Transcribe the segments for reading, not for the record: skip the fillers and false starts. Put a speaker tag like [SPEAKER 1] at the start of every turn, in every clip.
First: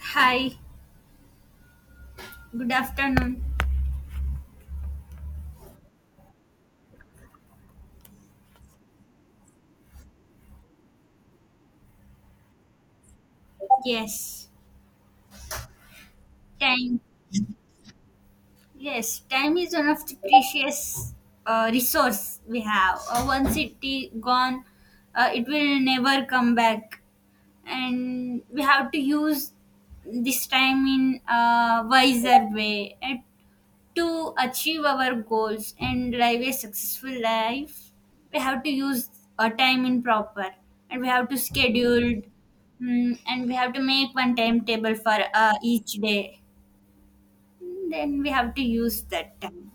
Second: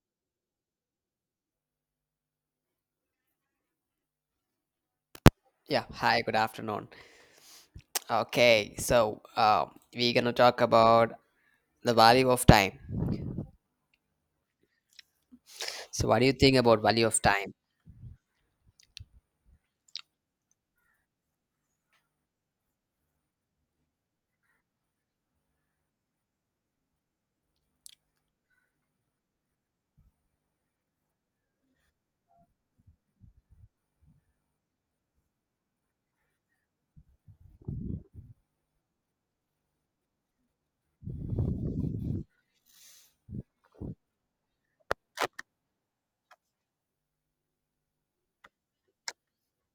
[SPEAKER 1] Hi, good afternoon.
[SPEAKER 2] Yeah, hi, good afternoon. Okay, so we're gonna talk about the value of time.
[SPEAKER 1] Yes,
[SPEAKER 2] So, what do you think about
[SPEAKER 1] time.
[SPEAKER 2] value of time?
[SPEAKER 1] Yes, time is one of the precious resource we have. Once it is gone, it will never come back, and we have to use this time in a wiser way. And to achieve our goals and live a successful life, we have to use our time in proper and we have to schedule and we have to make one timetable for each day. Then we have to use that time.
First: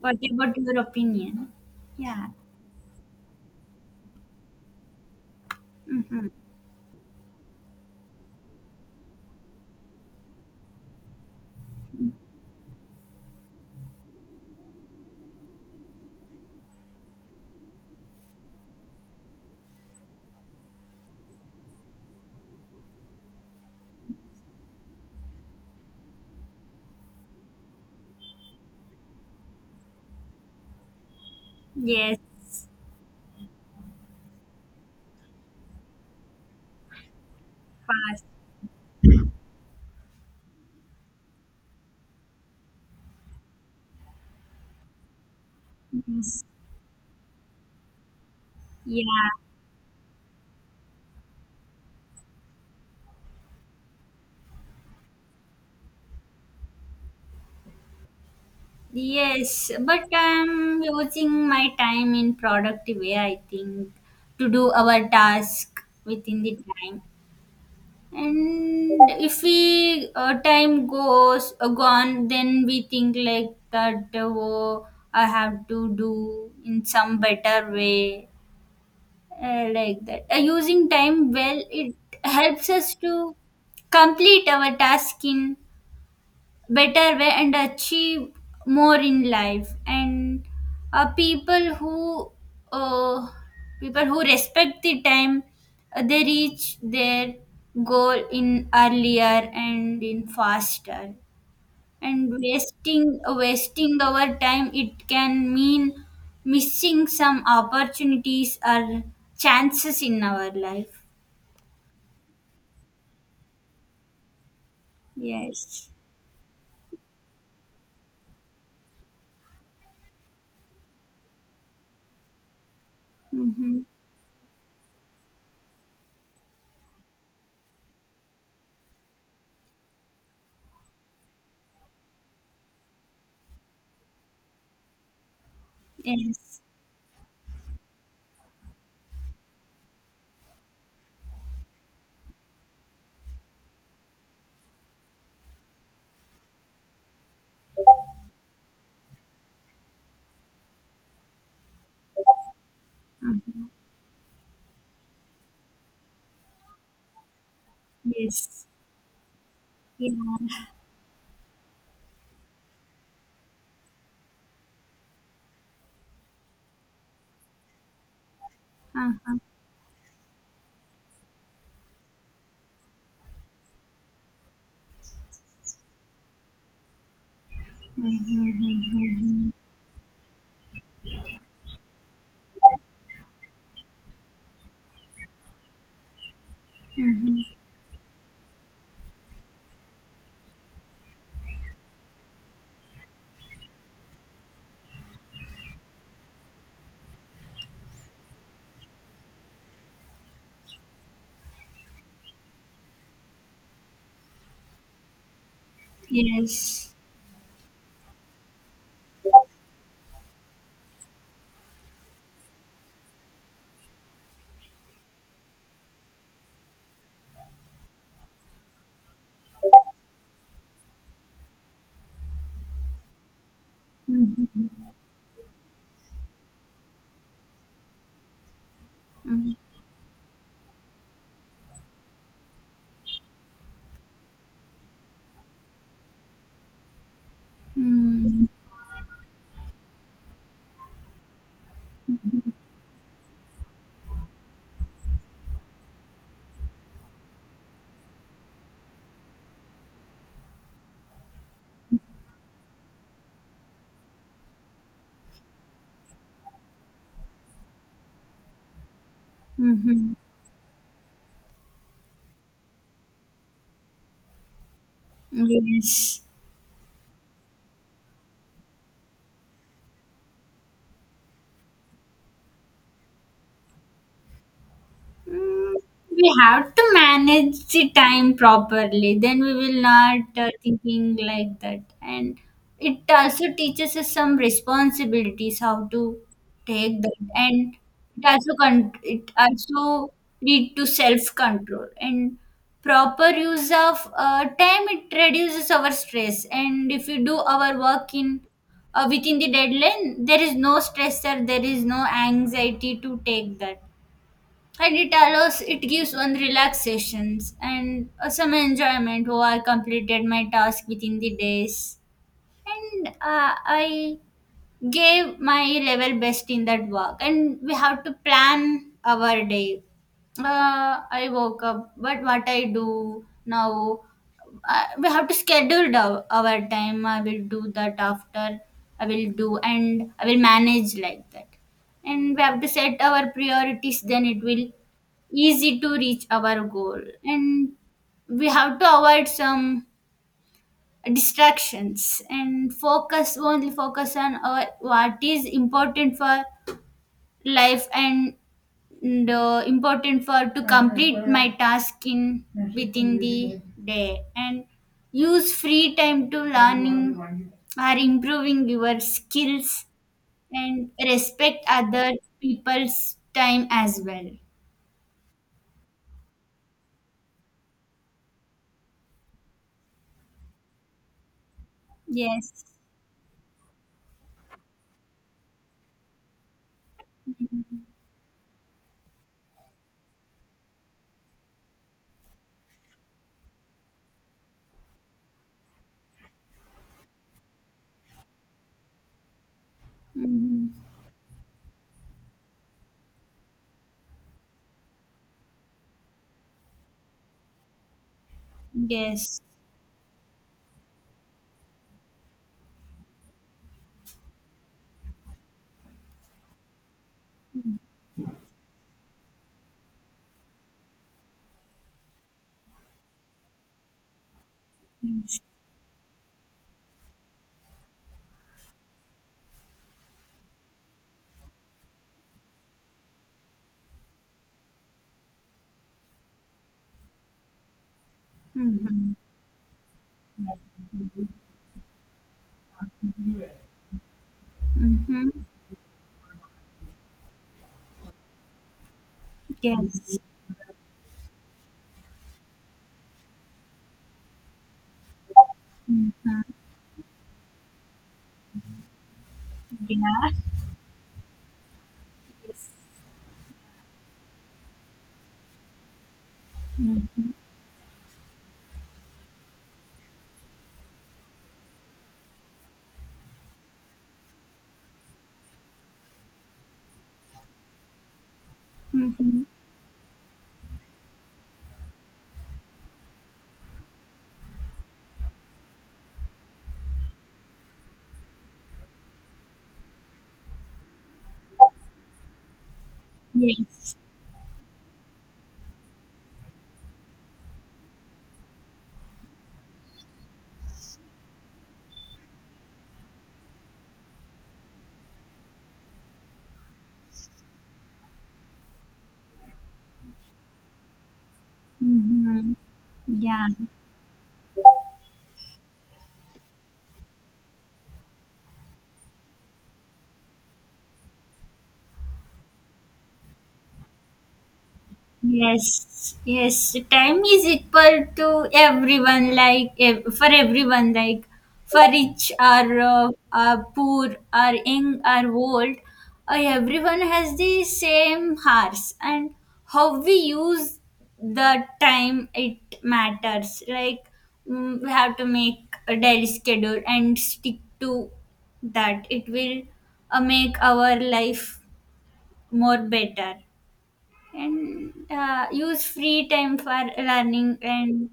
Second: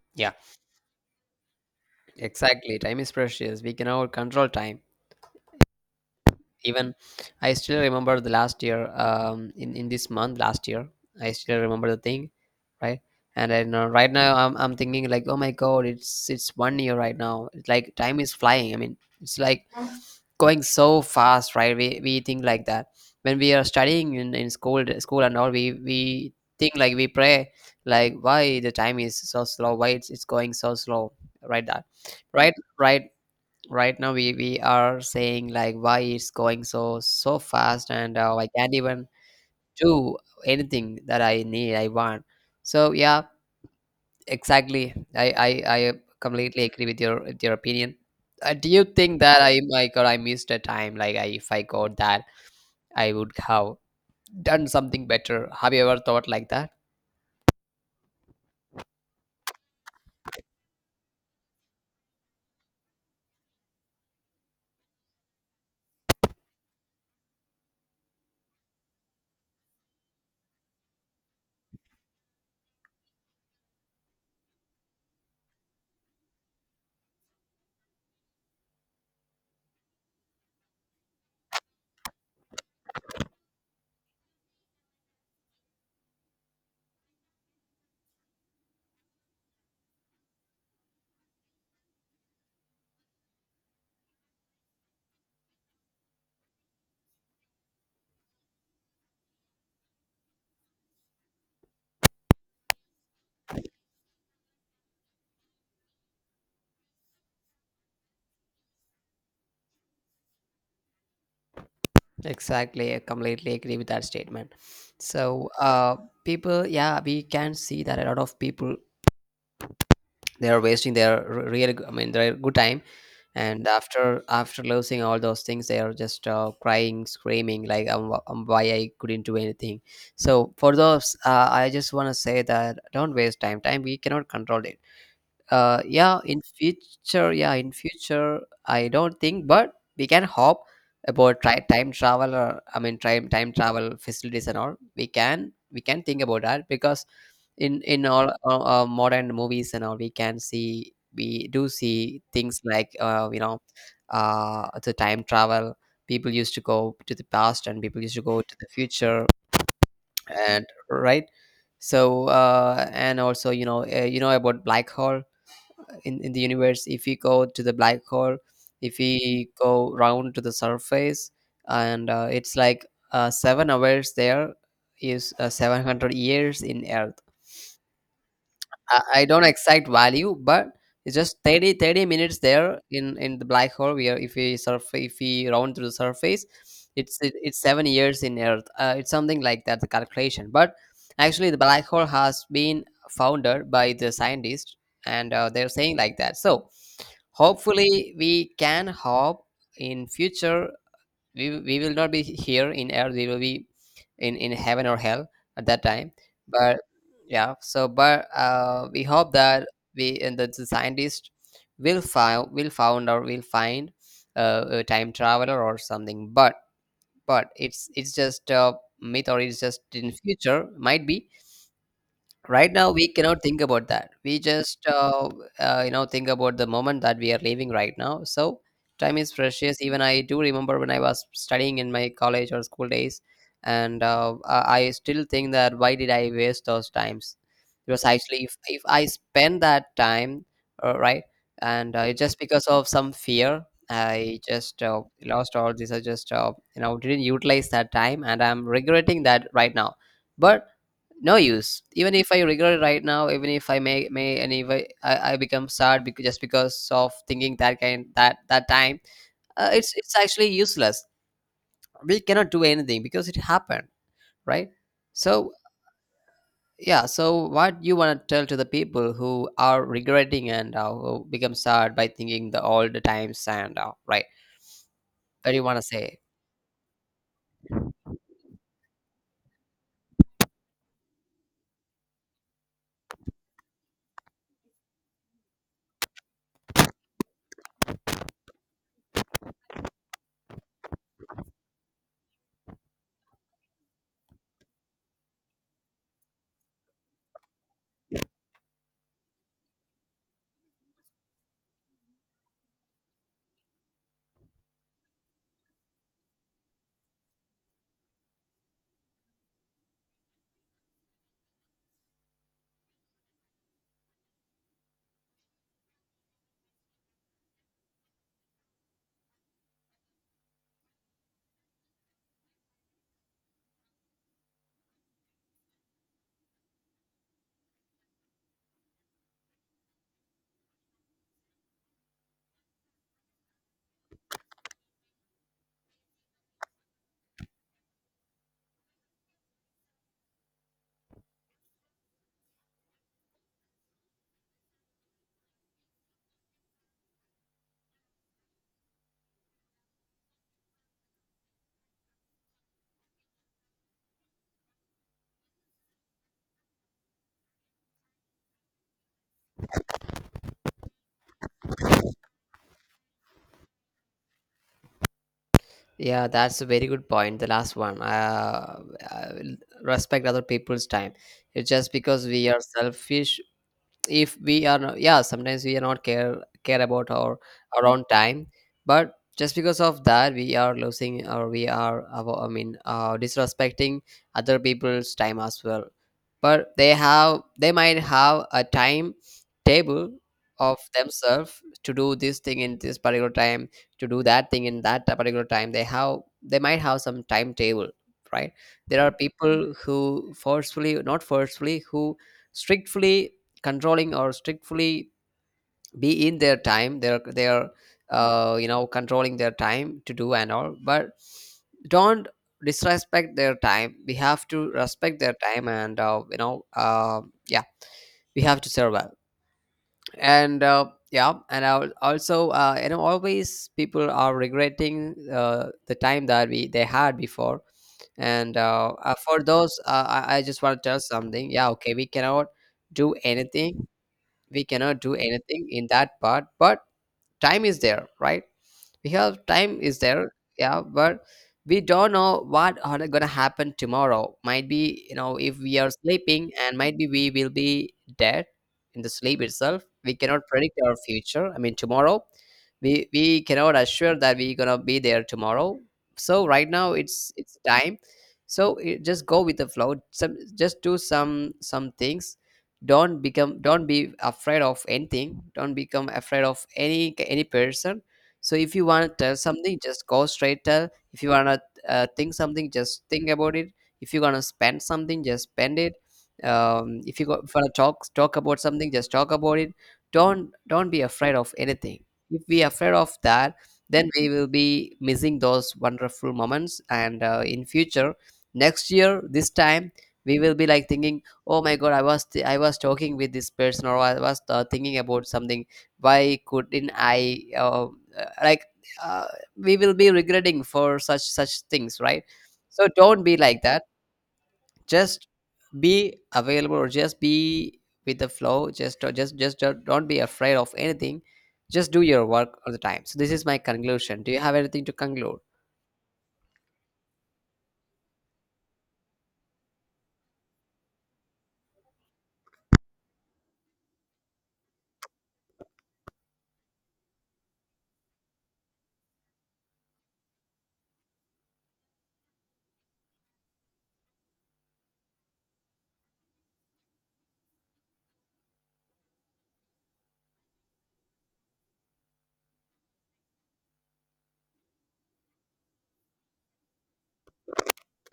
[SPEAKER 1] What
[SPEAKER 2] Yeah,
[SPEAKER 1] about your opinion? Yeah.
[SPEAKER 2] exactly. Time is precious. We cannot control time.
[SPEAKER 1] Mm-hmm.
[SPEAKER 2] Even I still remember the last year, in this month last year. I still remember the thing, right? And I know right now I'm thinking like, oh my God, it's one year right now. It's like time is flying. I mean, it's like going so fast, right? We think like that when we are studying in school and all we think like we pray, like why the time is so slow, why it's going so slow, right? That, right,
[SPEAKER 1] Yes.
[SPEAKER 2] right, right now we are saying like why it's going so fast, and
[SPEAKER 1] Fast.
[SPEAKER 2] I can't even do anything that I need, I want. So yeah, exactly. I
[SPEAKER 1] Yes.
[SPEAKER 2] completely agree with your opinion. Do you
[SPEAKER 1] Yeah.
[SPEAKER 2] think that, I, my God, I missed a time? Like, if I got that, I would have done something better. Have you ever thought like that?
[SPEAKER 1] Yes, but I'm using my time in productive way, I think, to do our task within the time. And if we time goes gone, then we think like that. Oh, I have to do in some better way, like that. Using time well, it helps us to complete our task in better way and achieve more in life and uh, people who uh, people who respect the time they reach their goal in earlier and in faster and wasting our time it can mean missing some opportunities or chances in our life.
[SPEAKER 2] Exactly. I completely agree with that statement. So
[SPEAKER 1] Yes.
[SPEAKER 2] uh, people, yeah, we can see that a lot of people, they are wasting their real I mean their good time. And
[SPEAKER 1] Mm-hmm.
[SPEAKER 2] after losing all those things, they are just crying, screaming like why I couldn't do anything. So for those, I just want to say that don't waste time. Time, we cannot control it. Yeah, in
[SPEAKER 1] Yes.
[SPEAKER 2] future, yeah, in future, I don't think, but we can hope about, time travel, or I mean time travel facilities and all. We can think about that, because in all modern movies and all, we can see, we do see things like
[SPEAKER 1] Mhm.
[SPEAKER 2] the time travel. People used to go to the past and people used to go to
[SPEAKER 1] Yes.
[SPEAKER 2] the future,
[SPEAKER 1] Yeah.
[SPEAKER 2] and right. So and also, you know about black hole. In the universe, if we go to the black hole, if
[SPEAKER 1] Uh huh.
[SPEAKER 2] we go round to the surface, and it's like 7 hours there is 700 years in Earth. I don't
[SPEAKER 1] Mhm.
[SPEAKER 2] exact value, but it's just thirty minutes there in the black hole. Where, if we round to the surface, it's it,
[SPEAKER 1] Mhm.
[SPEAKER 2] it's 7 years in Earth. It's something like that, the calculation. But actually, the black hole has been founded by the scientists, and they're saying like that. So hopefully, we can hope in future we will not be here in Earth. We will be in heaven or hell at that time. But
[SPEAKER 1] Yes.
[SPEAKER 2] yeah, so but we hope that we and the scientists will find a time traveler or something. But it's just a myth, or it's just in future, might be. Right now we cannot think about that. We just
[SPEAKER 1] Mhm.
[SPEAKER 2] think about the moment that we are living right now. So time is
[SPEAKER 1] Mhm.
[SPEAKER 2] precious. Even I do remember when I was studying in my college or school days, and I still think that why did I waste those times. Because actually,
[SPEAKER 1] Mhm.
[SPEAKER 2] if I spend that time right, and just because of some fear, I just lost all this. I just didn't utilize that time, and I'm regretting that right now. But no use. Even if I regret it right now, even if I may and if I become sad, because just because of thinking that kind, that time, it's
[SPEAKER 1] Mhm.
[SPEAKER 2] it's actually useless. We cannot do anything because it happened, right? So
[SPEAKER 1] Yes.
[SPEAKER 2] yeah, so what you want to tell to the people who are regretting, and who become sad by thinking the old times and right, what do you
[SPEAKER 1] Mm,
[SPEAKER 2] want to say?
[SPEAKER 1] we have to manage the time properly then we will not thinking like that. And it also teaches us some responsibilities how to take that. And it also lead to self control and proper use of time. It reduces our stress and if we do our work in within the deadline there is no stressor, there is no anxiety to take that. And it gives one relaxations and some enjoyment. Oh, I completed my task within the days and I gave my level best in that work. And we have to plan our day. I woke up, but what I do now? We have to schedule our time. I will do that after, I will do and I will manage like that. And we have to set our priorities, then it will easy to reach our goal. And we have to avoid some distractions and focus on what is important for life, and important for to complete my task in within the day. And use free time to learning or improving your skills. And respect other people's time as well.
[SPEAKER 2] Yeah, that's a very good point. The last one, uh, respect other people's time. It's just because we are
[SPEAKER 1] Yes.
[SPEAKER 2] selfish, if we are not. Yeah, sometimes we are not care about our own time, but just because of that, we are losing, or we are I mean disrespecting other people's time as well. But they have, they might have a time table
[SPEAKER 1] Mhm.
[SPEAKER 2] of themselves to do this thing in this particular time, to do that thing in that particular time. They have, they might have some timetable, right? There are
[SPEAKER 1] Yes.
[SPEAKER 2] people who, forcefully, not forcefully, who strictly controlling or strictly be in their time. They're controlling their time to do and all. But don't disrespect their time. We have to respect their time and yeah we have to survive. And yeah, and I will also always people are regretting the time that we they had before, and
[SPEAKER 1] Mhm.
[SPEAKER 2] for those, I just want to tell something. Yeah, okay, we cannot do anything. We cannot do
[SPEAKER 1] Mhm.
[SPEAKER 2] anything in that part, but time is there, right? Because time is
[SPEAKER 1] Yes.
[SPEAKER 2] there. Yeah, but we don't know what are gonna happen tomorrow. Might be, if we are
[SPEAKER 1] Mhm.
[SPEAKER 2] sleeping, and might be we will be dead in the sleep itself. We
[SPEAKER 1] Yeah.
[SPEAKER 2] cannot predict our future, I mean tomorrow. We cannot assure that we're gonna be there tomorrow. So right now
[SPEAKER 1] Mm-hmm.
[SPEAKER 2] it's time. So, it, just go with the flow. Some just do some things. Don't become, don't be afraid of anything. Don't become afraid of any person. So if you want to tell
[SPEAKER 1] Mm-hmm.
[SPEAKER 2] something, just go straight tell. If you wanna think something, just think about it. If you're gonna spend something, just spend it. If you go, if you wanna talk about something, just talk about it. Don't be afraid of anything. If we are afraid of that,
[SPEAKER 1] Yes.
[SPEAKER 2] then we will be missing those wonderful moments. And in future, next year, this time, we will be like thinking, "Oh my God, I was talking with this person, or I was thinking about something, why couldn't I uh, like uh, we will be regretting for such things, right?
[SPEAKER 1] Mm-hmm.
[SPEAKER 2] So don't be
[SPEAKER 1] Yeah.
[SPEAKER 2] like that. Just be available, or just be with the flow. Just don't be afraid of anything. Just do your work all the time. So this is my conclusion. Do you have anything to conclude?
[SPEAKER 1] Yes, yes. Time is equal to everyone, like for everyone, like for rich or poor or young or old, everyone has the same hours, and how we use the time it matters. Like we have to make a daily schedule and stick to that. It will make our life more better and use free time for learning and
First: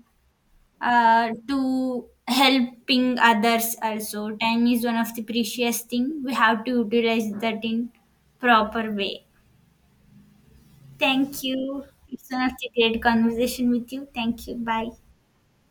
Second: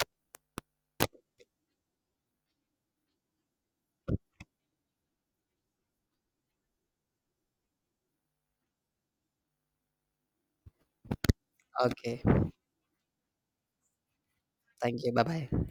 [SPEAKER 1] to helping others. Also time is one of the precious thing, we have to utilize that in proper way. Thank you.
[SPEAKER 2] Okay,
[SPEAKER 1] It's one of the great conversation with you. Thank you. Bye.
[SPEAKER 2] thank you, bye bye.